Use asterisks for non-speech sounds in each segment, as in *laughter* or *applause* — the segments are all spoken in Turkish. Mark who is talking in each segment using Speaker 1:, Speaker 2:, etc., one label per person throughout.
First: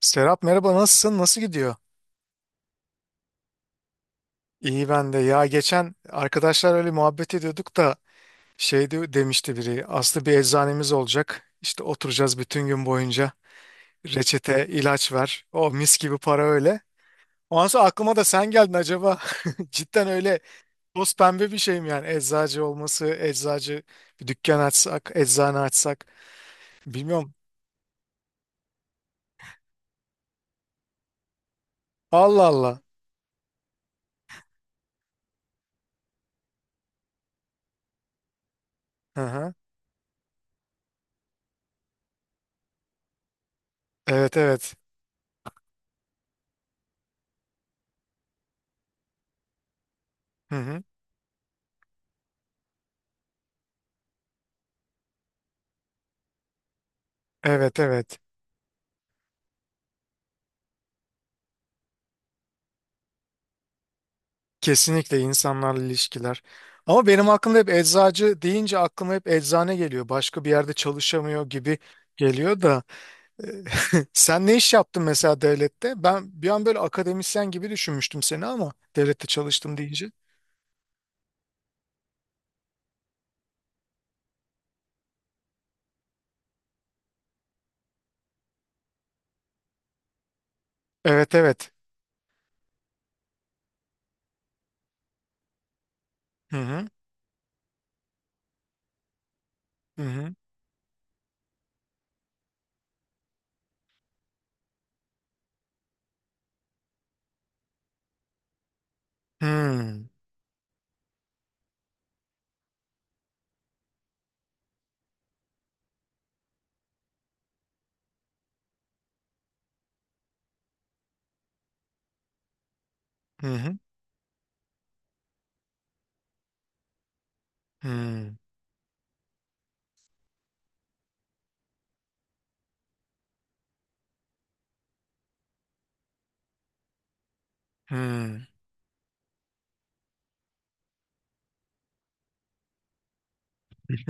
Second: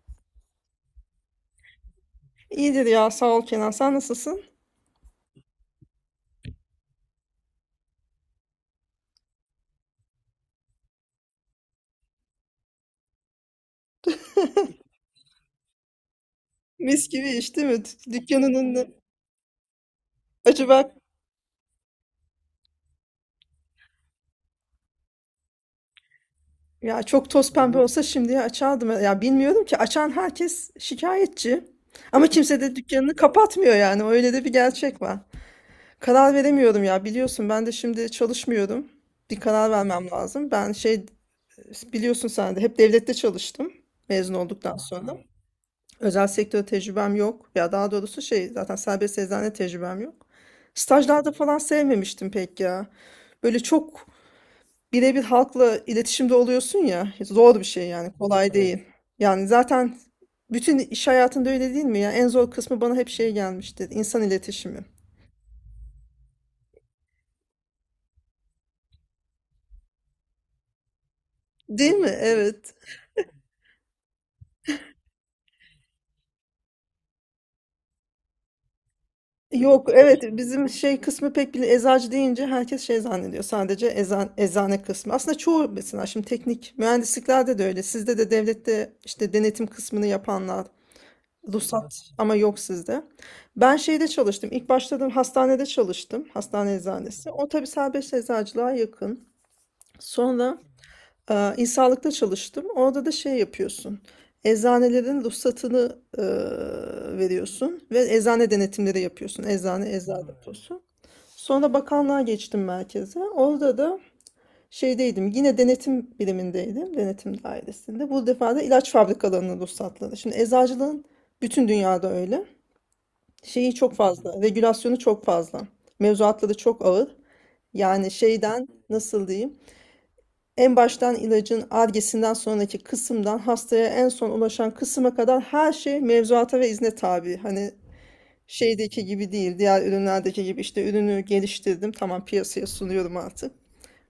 Speaker 1: Serap, merhaba, nasılsın? Nasıl gidiyor?
Speaker 2: İyidir ya sağ ol Kenan. Sen nasılsın?
Speaker 1: İyi ben de. Ya geçen arkadaşlar öyle muhabbet ediyorduk da demişti biri. Aslı bir eczanemiz olacak. İşte oturacağız bütün gün boyunca. Reçete, ilaç ver. O mis gibi para öyle.
Speaker 2: Mis gibi iş
Speaker 1: Ondan
Speaker 2: değil mi?
Speaker 1: sonra aklıma da sen
Speaker 2: Dükkanın
Speaker 1: geldin
Speaker 2: önünde.
Speaker 1: acaba. *laughs* Cidden öyle
Speaker 2: Acaba
Speaker 1: toz pembe bir şey mi yani? Eczacı olması, eczacı bir dükkan açsak, eczane açsak.
Speaker 2: ya çok
Speaker 1: Bilmiyorum.
Speaker 2: toz pembe olsa şimdiye açardım. Ya bilmiyorum ki açan herkes şikayetçi. Ama
Speaker 1: Allah
Speaker 2: kimse de
Speaker 1: Allah.
Speaker 2: dükkanını kapatmıyor yani. Öyle de bir gerçek var. Karar veremiyorum ya biliyorsun ben de şimdi çalışmıyorum.
Speaker 1: Hı
Speaker 2: Bir
Speaker 1: hı.
Speaker 2: karar vermem lazım. Ben şey, biliyorsun sen de hep devlette çalıştım mezun
Speaker 1: Evet evet.
Speaker 2: olduktan sonra. Özel sektör tecrübem yok. Ya daha doğrusu şey, zaten serbest eczane tecrübem yok.
Speaker 1: Hı hı.
Speaker 2: Stajlarda falan sevmemiştim pek ya. Böyle çok birebir halkla iletişimde oluyorsun ya. Zor bir
Speaker 1: Evet
Speaker 2: şey yani.
Speaker 1: evet.
Speaker 2: Kolay, evet, değil. Yani zaten bütün iş hayatında öyle değil mi ya? En zor kısmı bana hep şey gelmiştir. İnsan iletişimi.
Speaker 1: Kesinlikle insanlarla ilişkiler. Ama benim aklımda hep eczacı deyince aklıma hep eczane geliyor. Başka bir yerde çalışamıyor gibi
Speaker 2: Değil mi?
Speaker 1: geliyor
Speaker 2: Evet.
Speaker 1: da. *laughs* Sen ne iş yaptın mesela devlette? Ben bir an böyle akademisyen gibi düşünmüştüm seni, ama devlette çalıştım
Speaker 2: Yok
Speaker 1: deyince.
Speaker 2: evet, bizim şey kısmı pek bile, eczacı deyince herkes şey zannediyor, sadece ezan, eczane kısmı. Aslında çoğu, mesela şimdi teknik mühendisliklerde de öyle. Sizde de devlette işte denetim kısmını yapanlar,
Speaker 1: Evet evet.
Speaker 2: ruhsat ama yok sizde. Ben şeyde çalıştım. İlk başladığım hastanede çalıştım.
Speaker 1: Hı
Speaker 2: Hastane
Speaker 1: hı.
Speaker 2: eczanesi. O tabii serbest eczacılığa yakın.
Speaker 1: Hı hı.
Speaker 2: Sonra İnsanlıkta çalıştım. Orada da şey yapıyorsun. Eczanelerin ruhsatını veriyorsun ve eczane denetimleri yapıyorsun. Eczane, eczane deposu. Sonra bakanlığa geçtim merkeze. Orada da şeydeydim. Yine denetim birimindeydim. Denetim dairesinde. Bu defa da ilaç fabrikalarının ruhsatları. Şimdi eczacılığın bütün dünyada öyle.
Speaker 1: Hı
Speaker 2: Şeyi
Speaker 1: hı.
Speaker 2: çok fazla. Regülasyonu çok fazla. Mevzuatları çok ağır. Yani
Speaker 1: Hı
Speaker 2: şeyden, nasıl diyeyim? En baştan ilacın Ar-Ge'sinden sonraki kısımdan hastaya en son ulaşan kısma kadar her şey mevzuata ve izne tabi. Hani
Speaker 1: hı.
Speaker 2: şeydeki gibi değil, diğer ürünlerdeki gibi işte ürünü geliştirdim, tamam piyasaya sunuyorum artık.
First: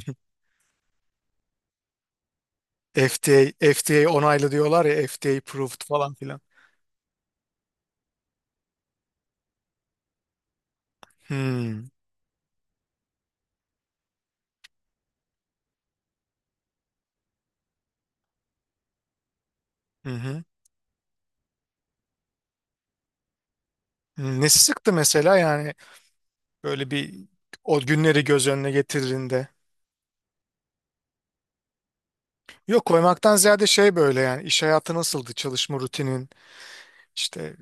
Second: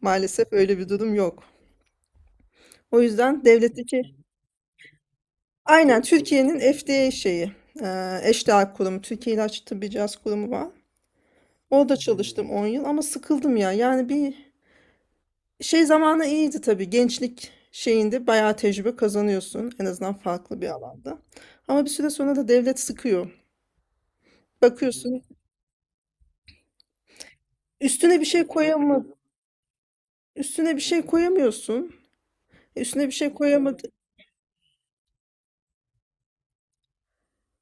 Speaker 2: Maalesef öyle bir durum yok. O yüzden
Speaker 1: FDA,
Speaker 2: devletteki
Speaker 1: FDA *laughs* onaylı diyorlar ya, FDA approved
Speaker 2: aynen
Speaker 1: falan filan.
Speaker 2: Türkiye'nin FDA şeyi, eşdeğer kurumu, Türkiye İlaç Tıbbi Cihaz Kurumu var.
Speaker 1: Hı
Speaker 2: Orada çalıştım 10 yıl ama sıkıldım ya. Yani bir şey zamanı iyiydi tabii. Gençlik şeyinde bayağı tecrübe kazanıyorsun. En azından
Speaker 1: hı.
Speaker 2: farklı bir alanda. Ama bir süre sonra da devlet sıkıyor.
Speaker 1: Nesi sıktı
Speaker 2: Bakıyorsun
Speaker 1: mesela, yani böyle bir, o
Speaker 2: üstüne
Speaker 1: günleri
Speaker 2: bir
Speaker 1: göz
Speaker 2: şey
Speaker 1: önüne
Speaker 2: koyamı
Speaker 1: getirdiğinde.
Speaker 2: üstüne bir şey koyamıyorsun.
Speaker 1: Yok,
Speaker 2: Üstüne bir şey
Speaker 1: koymaktan ziyade
Speaker 2: koyamadı.
Speaker 1: şey, böyle yani iş hayatı nasıldı, çalışma rutinin işte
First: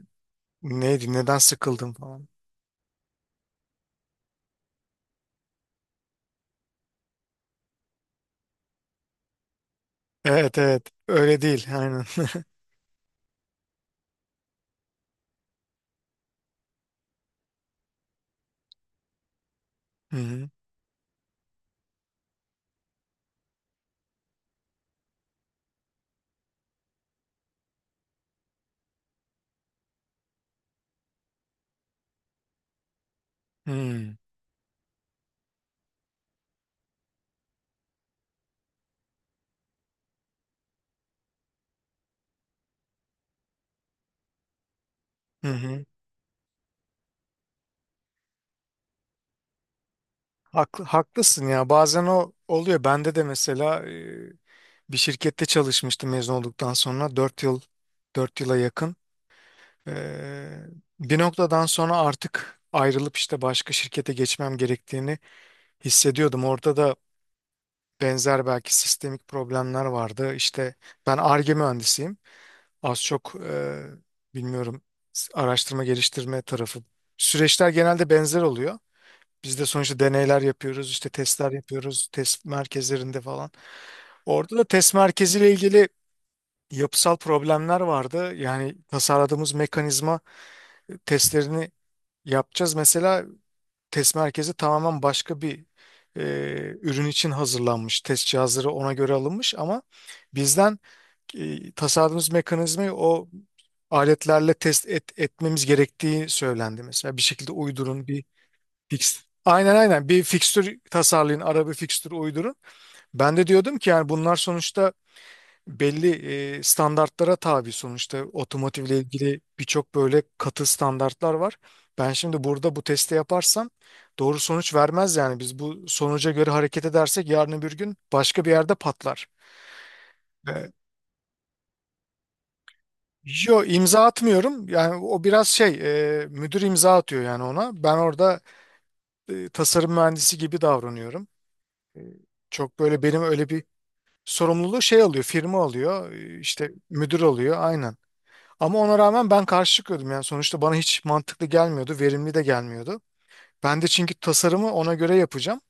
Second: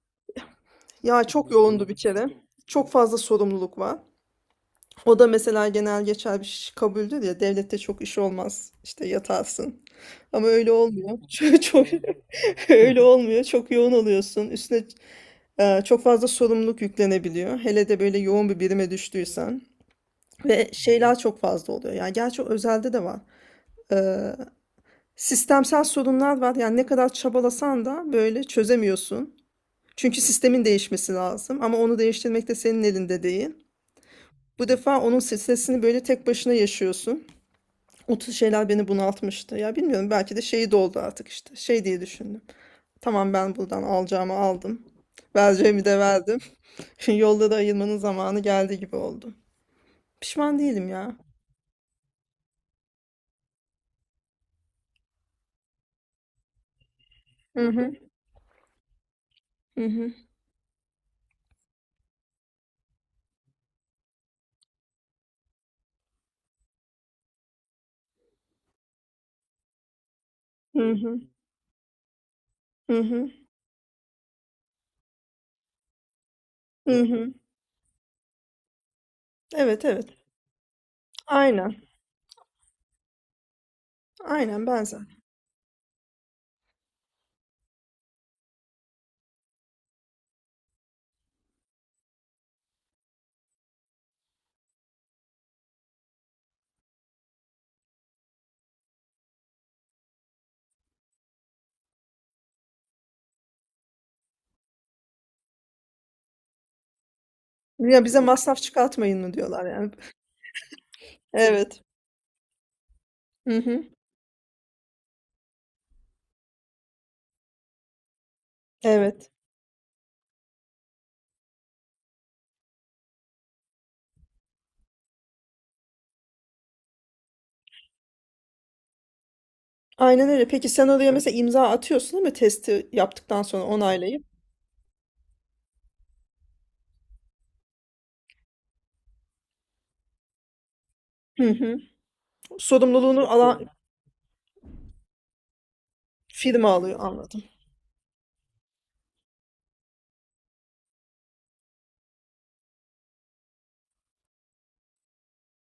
Speaker 1: neydi,
Speaker 2: Ya
Speaker 1: neden
Speaker 2: çok yoğundu
Speaker 1: sıkıldım
Speaker 2: bir kere.
Speaker 1: falan.
Speaker 2: Çok fazla sorumluluk var. O da mesela genel geçer bir şey, kabuldür ya devlette çok iş olmaz. İşte yatarsın. Ama
Speaker 1: Evet
Speaker 2: öyle
Speaker 1: evet,
Speaker 2: olmuyor. *laughs*
Speaker 1: öyle
Speaker 2: Çok,
Speaker 1: değil,
Speaker 2: çok
Speaker 1: aynen.
Speaker 2: *laughs* öyle olmuyor. Çok yoğun oluyorsun. Üstüne çok fazla sorumluluk yüklenebiliyor. Hele de böyle yoğun bir birime düştüysen.
Speaker 1: *laughs* Hı hı.
Speaker 2: Ve şeyler çok fazla oluyor. Yani gerçi o özelde de var. Ee, Sistemsel sorunlar var. Yani ne kadar çabalasan da böyle çözemiyorsun. Çünkü sistemin değişmesi lazım. Ama onu değiştirmek de senin elinde değil. Bu defa onun stresini böyle tek başına yaşıyorsun. O tür şeyler beni bunaltmıştı. Ya bilmiyorum, belki de şeyi doldu artık işte. Şey diye düşündüm. Tamam, ben buradan alacağımı aldım.
Speaker 1: Hı
Speaker 2: Vereceğimi
Speaker 1: hı.
Speaker 2: de verdim. *laughs* Şimdi yolda da ayırmanın zamanı geldi gibi oldu. Pişman
Speaker 1: Haklı,
Speaker 2: değilim ya.
Speaker 1: haklısın ya, bazen o oluyor bende de mesela, bir şirkette çalışmıştım mezun olduktan sonra 4 yıl,
Speaker 2: Hı hı.
Speaker 1: 4 yıla yakın.
Speaker 2: Hı hı.
Speaker 1: E, Bir noktadan sonra artık ayrılıp işte başka şirkete geçmem gerektiğini hissediyordum. Orada da benzer belki sistemik problemler vardı. İşte
Speaker 2: Hı
Speaker 1: ben
Speaker 2: hı.
Speaker 1: Ar-Ge mühendisiyim.
Speaker 2: Hı
Speaker 1: Az
Speaker 2: hı.
Speaker 1: çok bilmiyorum, araştırma geliştirme tarafı.
Speaker 2: Hı hı.
Speaker 1: Süreçler genelde benzer oluyor. Biz de
Speaker 2: Evet,
Speaker 1: sonuçta
Speaker 2: evet.
Speaker 1: deneyler yapıyoruz, işte testler
Speaker 2: Aynen.
Speaker 1: yapıyoruz, test merkezlerinde falan. Orada da
Speaker 2: Aynen
Speaker 1: test
Speaker 2: benzer.
Speaker 1: merkeziyle ilgili yapısal problemler vardı. Yani tasarladığımız mekanizma, testlerini yapacağız. Mesela test merkezi tamamen başka bir e, ürün için hazırlanmış. Test cihazları ona göre alınmış, ama bizden tasarladığımız mekanizmayı o aletlerle etmemiz gerektiği söylendi mesela. Bir şekilde
Speaker 2: Ya
Speaker 1: uydurun
Speaker 2: bize
Speaker 1: bir
Speaker 2: masraf çıkartmayın
Speaker 1: fix.
Speaker 2: mı diyorlar
Speaker 1: Aynen
Speaker 2: yani.
Speaker 1: aynen, bir fikstür tasarlayın, araba bir
Speaker 2: Evet.
Speaker 1: fikstür uydurun. Ben de
Speaker 2: Hı
Speaker 1: diyordum
Speaker 2: hı.
Speaker 1: ki yani bunlar sonuçta belli standartlara tabi, sonuçta otomotivle
Speaker 2: Evet.
Speaker 1: ilgili birçok böyle katı standartlar var. Ben şimdi burada bu testi yaparsam doğru sonuç vermez, yani biz bu sonuca göre hareket edersek yarın öbür gün başka bir yerde patlar.
Speaker 2: Aynen öyle. Peki
Speaker 1: Ve
Speaker 2: sen oraya mesela imza atıyorsun değil mi? Testi yaptıktan
Speaker 1: yo,
Speaker 2: sonra
Speaker 1: imza
Speaker 2: onaylayıp.
Speaker 1: atmıyorum, yani o biraz şey, müdür imza atıyor, yani ona ben orada tasarım mühendisi gibi davranıyorum.
Speaker 2: Hı hı.
Speaker 1: E, Çok böyle benim
Speaker 2: Sorumluluğunu
Speaker 1: öyle bir
Speaker 2: alan
Speaker 1: sorumluluğu şey alıyor, firma alıyor, işte
Speaker 2: firma alıyor,
Speaker 1: müdür
Speaker 2: anladım.
Speaker 1: alıyor aynen. Ama ona rağmen ben karşı çıkıyordum, yani sonuçta bana hiç mantıklı gelmiyordu, verimli de gelmiyordu. Ben de çünkü tasarımı ona göre yapacağım.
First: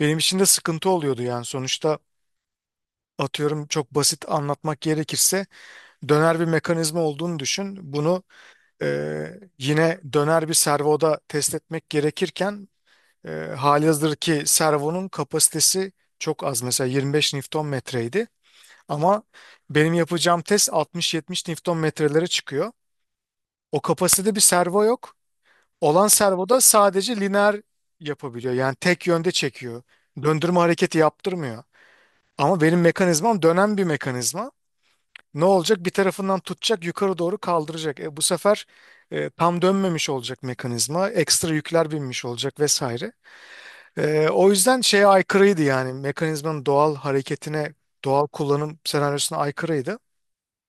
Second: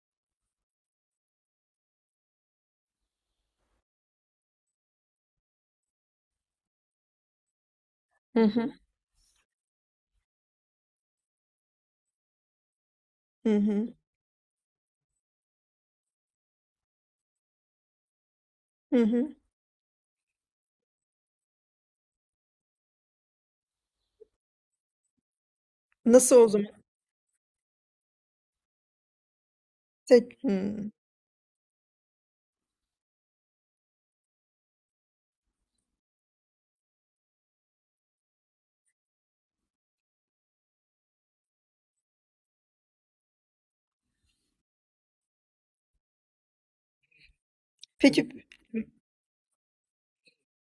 Speaker 1: Benim için de sıkıntı oluyordu, yani sonuçta atıyorum, çok basit anlatmak gerekirse döner bir mekanizma olduğunu düşün. Bunu
Speaker 2: Hı hı.
Speaker 1: e, yine döner bir servoda test etmek gerekirken e,
Speaker 2: Hı hı.
Speaker 1: halihazır ki servonun kapasitesi çok az, mesela 25 Newton metreydi.
Speaker 2: Hı
Speaker 1: Ama
Speaker 2: hı.
Speaker 1: benim yapacağım test 60-70 Newton metrelere çıkıyor. O kapasitede bir servo yok. Olan
Speaker 2: Nasıl o
Speaker 1: servoda
Speaker 2: zaman?
Speaker 1: sadece lineer yapabiliyor. Yani tek yönde çekiyor.
Speaker 2: Tek. Hı.
Speaker 1: Döndürme hareketi yaptırmıyor. Ama benim mekanizmam dönen bir mekanizma. Ne olacak? Bir tarafından tutacak, yukarı doğru kaldıracak. Bu sefer tam dönmemiş olacak mekanizma. Ekstra yükler binmiş olacak vesaire. O yüzden şeye aykırıydı yani. Mekanizmanın doğal hareketine, doğal
Speaker 2: Peki,
Speaker 1: kullanım senaryosuna aykırıydı.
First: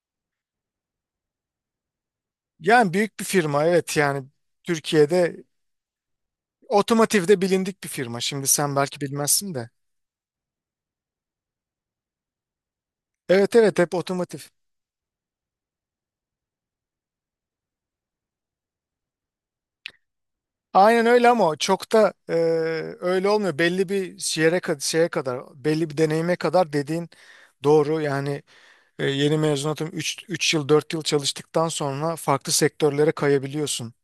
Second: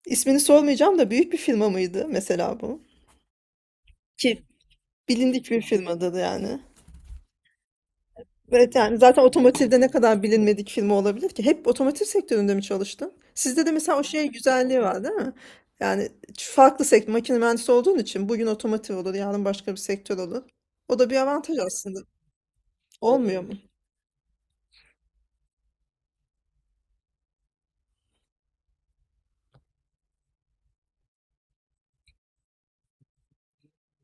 Speaker 2: ismini sormayacağım da büyük bir firma mıydı mesela bu?
Speaker 1: Yani büyük bir firma, evet yani
Speaker 2: Ki
Speaker 1: Türkiye'de
Speaker 2: bilindik bir firmadır yani.
Speaker 1: otomotivde bilindik bir firma. Şimdi
Speaker 2: Evet,
Speaker 1: sen
Speaker 2: yani
Speaker 1: belki
Speaker 2: zaten
Speaker 1: bilmezsin de.
Speaker 2: otomotivde ne kadar bilinmedik firma olabilir ki? Hep otomotiv sektöründe mi çalıştın?
Speaker 1: Evet
Speaker 2: Sizde de
Speaker 1: evet, hep
Speaker 2: mesela o şey
Speaker 1: otomotiv.
Speaker 2: güzelliği var değil mi? Yani farklı sektör, makine mühendisi olduğun için bugün otomotiv olur, yarın başka bir sektör olur. O
Speaker 1: Aynen
Speaker 2: da bir
Speaker 1: öyle, ama o
Speaker 2: avantaj
Speaker 1: çok
Speaker 2: aslında.
Speaker 1: da öyle
Speaker 2: Olmuyor mu?
Speaker 1: olmuyor. Belli bir yere kadar, şeye kadar, belli bir deneyime kadar dediğin doğru. Yani yeni mezunatım, 3 yıl, 4 yıl çalıştıktan sonra farklı sektörlere kayabiliyorsun.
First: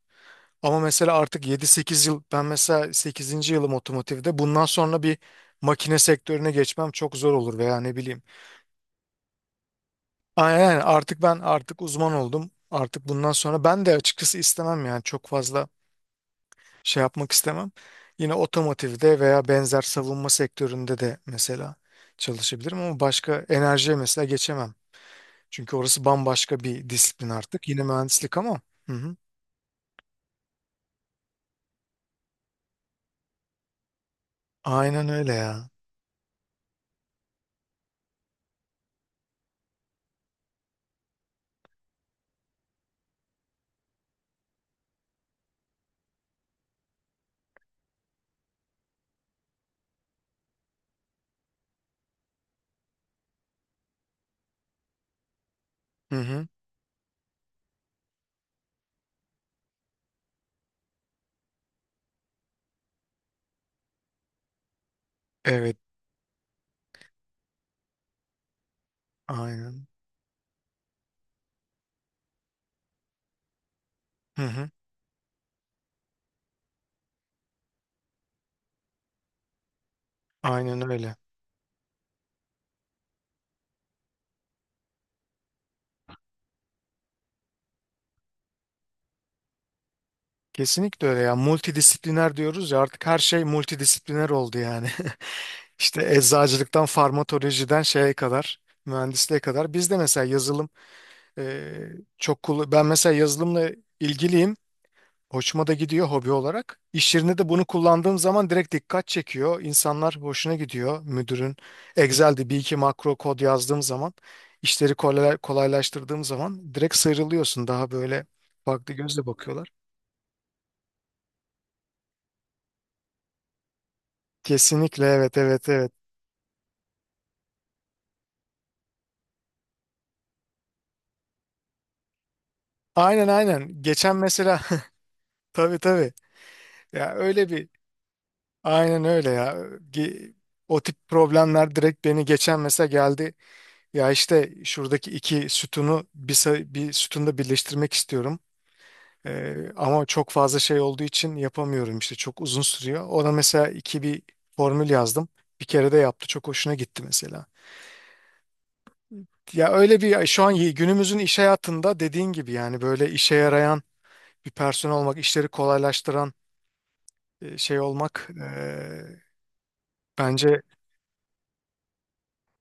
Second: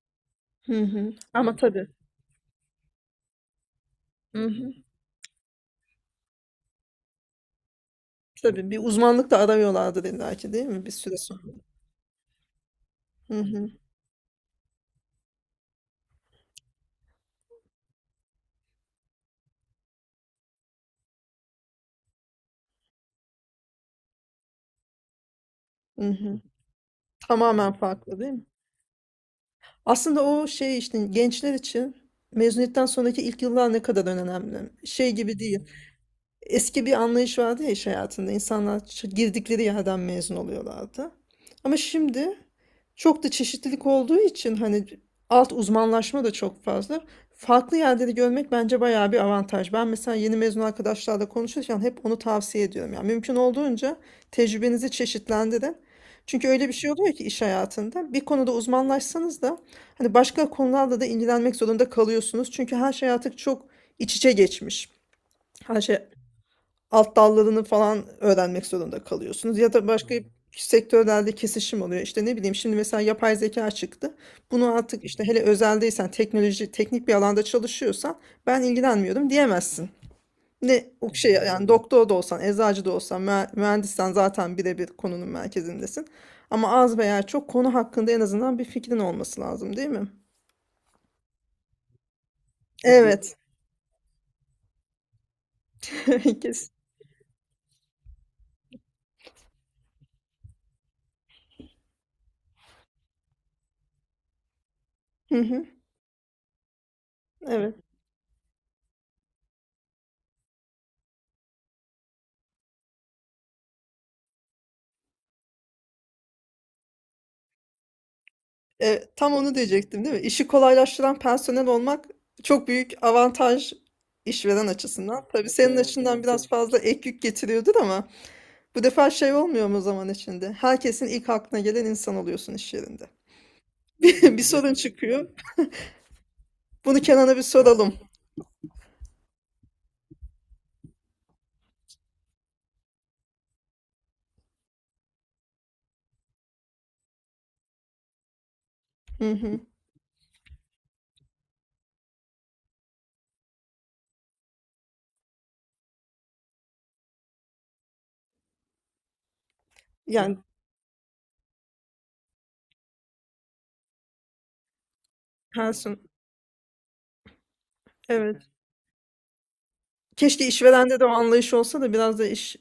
Speaker 1: Ama
Speaker 2: Hı hı.
Speaker 1: mesela artık
Speaker 2: Ama
Speaker 1: yedi
Speaker 2: tabii.
Speaker 1: sekiz yıl, ben mesela sekizinci yılım otomotivde.
Speaker 2: Hı
Speaker 1: Bundan
Speaker 2: hı.
Speaker 1: sonra bir makine sektörüne geçmem çok zor olur veya ne bileyim.
Speaker 2: Tabii bir uzmanlık da aramıyorlardır illa ki değil
Speaker 1: Aynen,
Speaker 2: mi? Bir süre sonra.
Speaker 1: artık uzman oldum. Artık bundan
Speaker 2: Hı
Speaker 1: sonra
Speaker 2: hı.
Speaker 1: ben de açıkçası istemem yani, çok fazla şey yapmak istemem. Yine otomotivde veya benzer savunma sektöründe de mesela çalışabilirim, ama başka enerjiye mesela geçemem. Çünkü orası
Speaker 2: Hı hı.
Speaker 1: bambaşka bir disiplin artık.
Speaker 2: Tamamen
Speaker 1: Yine
Speaker 2: farklı değil
Speaker 1: mühendislik
Speaker 2: mi?
Speaker 1: ama. Hı hı.
Speaker 2: Aslında o şey işte, gençler için mezuniyetten sonraki ilk yıllar ne kadar önemli.
Speaker 1: Aynen
Speaker 2: Şey
Speaker 1: öyle
Speaker 2: gibi değil,
Speaker 1: ya.
Speaker 2: eski bir anlayış vardı ya iş hayatında. İnsanlar girdikleri yerden mezun oluyorlardı. Ama şimdi çok da çeşitlilik olduğu için hani alt uzmanlaşma da çok fazla. Farklı yerleri görmek bence bayağı bir avantaj. Ben mesela yeni mezun arkadaşlarla konuşurken hep onu tavsiye ediyorum. Yani mümkün olduğunca tecrübenizi çeşitlendirin.
Speaker 1: Hı hı.
Speaker 2: Çünkü öyle bir şey oluyor ki iş hayatında bir konuda uzmanlaşsanız da hani başka konularla da ilgilenmek zorunda kalıyorsunuz. Çünkü her şey artık çok iç içe geçmiş.
Speaker 1: Evet,
Speaker 2: Her şey, alt dallarını falan öğrenmek zorunda kalıyorsunuz. Ya
Speaker 1: aynen.
Speaker 2: da başka sektörlerde kesişim oluyor. İşte ne bileyim, şimdi mesela yapay zeka çıktı.
Speaker 1: Hı hı.
Speaker 2: Bunu artık işte, hele özeldeysen, teknoloji, teknik bir alanda çalışıyorsan ben ilgilenmiyorum diyemezsin.
Speaker 1: Aynen
Speaker 2: Ne o
Speaker 1: öyle.
Speaker 2: şey yani, doktor da olsan, eczacı da olsan, mühendissen zaten birebir konunun merkezindesin. Ama az veya çok konu hakkında en azından bir fikrin olması lazım, değil mi?
Speaker 1: Kesinlikle öyle ya. Multidisipliner diyoruz ya, artık her
Speaker 2: Evet.
Speaker 1: şey multidisipliner oldu yani. *laughs* İşte
Speaker 2: *laughs* Kes.
Speaker 1: eczacılıktan, farmatolojiden şeye kadar, mühendisliğe kadar. Biz de mesela yazılım, Ee, çok kullan, ben mesela yazılımla ilgiliyim.
Speaker 2: Hı hı.
Speaker 1: Hoşuma da gidiyor hobi olarak. İş yerinde de bunu
Speaker 2: Evet.
Speaker 1: kullandığım zaman direkt dikkat çekiyor. İnsanlar hoşuna gidiyor. Müdürün Excel'de bir iki makro kod yazdığım zaman, işleri kolaylaştırdığım zaman direkt sıyrılıyorsun. Daha böyle farklı gözle
Speaker 2: Tam onu
Speaker 1: bakıyorlar.
Speaker 2: diyecektim değil mi? İşi kolaylaştıran personel olmak çok büyük avantaj işveren
Speaker 1: Kesinlikle,
Speaker 2: açısından.
Speaker 1: evet
Speaker 2: Tabii
Speaker 1: evet
Speaker 2: senin
Speaker 1: evet.
Speaker 2: açından biraz fazla ek yük getiriyordur ama bu defa şey olmuyor mu zaman içinde? Herkesin ilk aklına gelen insan oluyorsun iş yerinde.
Speaker 1: Aynen aynen.
Speaker 2: *laughs*
Speaker 1: Geçen
Speaker 2: Bir
Speaker 1: mesela
Speaker 2: sorun çıkıyor.
Speaker 1: *laughs* tabii tabii.
Speaker 2: Bunu
Speaker 1: Ya
Speaker 2: Kenan'a bir
Speaker 1: öyle bir,
Speaker 2: soralım.
Speaker 1: aynen öyle ya. Ge- O tip problemler direkt beni geçen mesela geldi. Ya işte şuradaki iki sütunu bir, bir sütunda birleştirmek istiyorum.
Speaker 2: Hı hı.
Speaker 1: Ama çok fazla şey olduğu için yapamıyorum işte, çok uzun sürüyor. Ona mesela iki bir formül yazdım. Bir kere de yaptı, çok hoşuna gitti mesela. Ya öyle bir
Speaker 2: Yani
Speaker 1: şu an, günümüzün iş hayatında dediğin gibi yani, böyle işe yarayan bir personel olmak, işleri
Speaker 2: personel.
Speaker 1: kolaylaştıran şey olmak,
Speaker 2: Evet. Keşke
Speaker 1: bence
Speaker 2: işverende de o anlayış olsa da biraz da iş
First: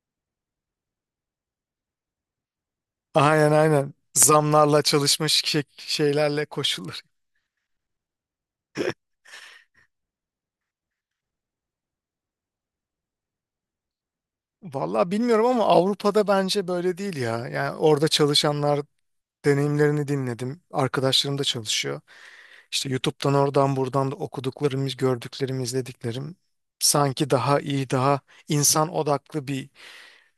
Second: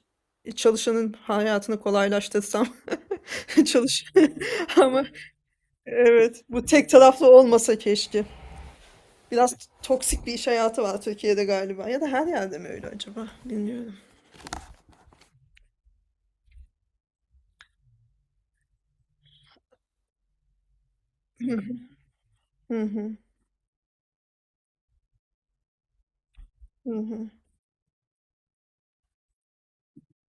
Speaker 2: çalışanın hayatını kolaylaştırsam.
Speaker 1: aynen
Speaker 2: *laughs*
Speaker 1: aynen,
Speaker 2: Çalış. *laughs*
Speaker 1: zamlarla
Speaker 2: Ama
Speaker 1: çalışmış
Speaker 2: evet,
Speaker 1: şeylerle.
Speaker 2: bu tek taraflı olmasa keşke. Biraz toksik bir iş hayatı var Türkiye'de galiba. Ya da her yerde mi öyle acaba? Bilmiyorum. *laughs*
Speaker 1: Vallahi bilmiyorum ama Avrupa'da bence böyle değil ya. Yani orada çalışanlar, deneyimlerini dinledim. Arkadaşlarım da çalışıyor.
Speaker 2: Hı
Speaker 1: İşte
Speaker 2: hı,
Speaker 1: YouTube'dan, oradan buradan da okuduklarım, gördüklerim, izlediklerim,
Speaker 2: hı
Speaker 1: sanki
Speaker 2: hı.
Speaker 1: daha iyi, daha insan odaklı bir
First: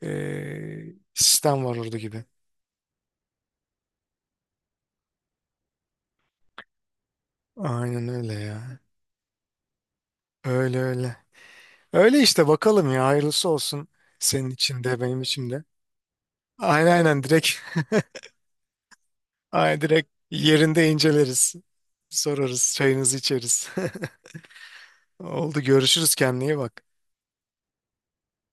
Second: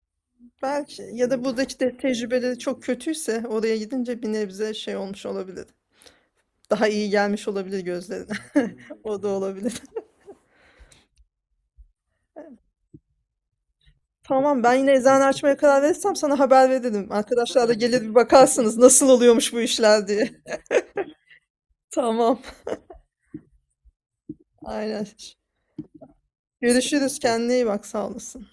Speaker 2: Belki, ya da
Speaker 1: sistem var
Speaker 2: buradaki
Speaker 1: orada
Speaker 2: de
Speaker 1: gibi.
Speaker 2: tecrübeleri çok kötüyse oraya gidince bir nebze şey olmuş olabilir. Daha iyi gelmiş olabilir
Speaker 1: Aynen
Speaker 2: gözlerine.
Speaker 1: öyle ya.
Speaker 2: *laughs* O da olabilir.
Speaker 1: Öyle öyle. Öyle işte, bakalım ya, hayırlısı olsun, senin
Speaker 2: Tamam, ben
Speaker 1: için
Speaker 2: yine
Speaker 1: de benim
Speaker 2: eczane
Speaker 1: için
Speaker 2: açmaya
Speaker 1: de.
Speaker 2: karar verirsem sana haber
Speaker 1: Aynen
Speaker 2: veririm.
Speaker 1: aynen direkt,
Speaker 2: Arkadaşlar da gelir bir bakarsınız nasıl
Speaker 1: *laughs*
Speaker 2: oluyormuş bu
Speaker 1: aynen
Speaker 2: işler
Speaker 1: direkt
Speaker 2: diye. *laughs*
Speaker 1: yerinde inceleriz.
Speaker 2: Tamam.
Speaker 1: Sorarız, çayınızı içeriz. *laughs*
Speaker 2: Aynen.
Speaker 1: Oldu, görüşürüz, kendine iyi bak.
Speaker 2: Görüşürüz. Kendine iyi bak. Sağ olasın.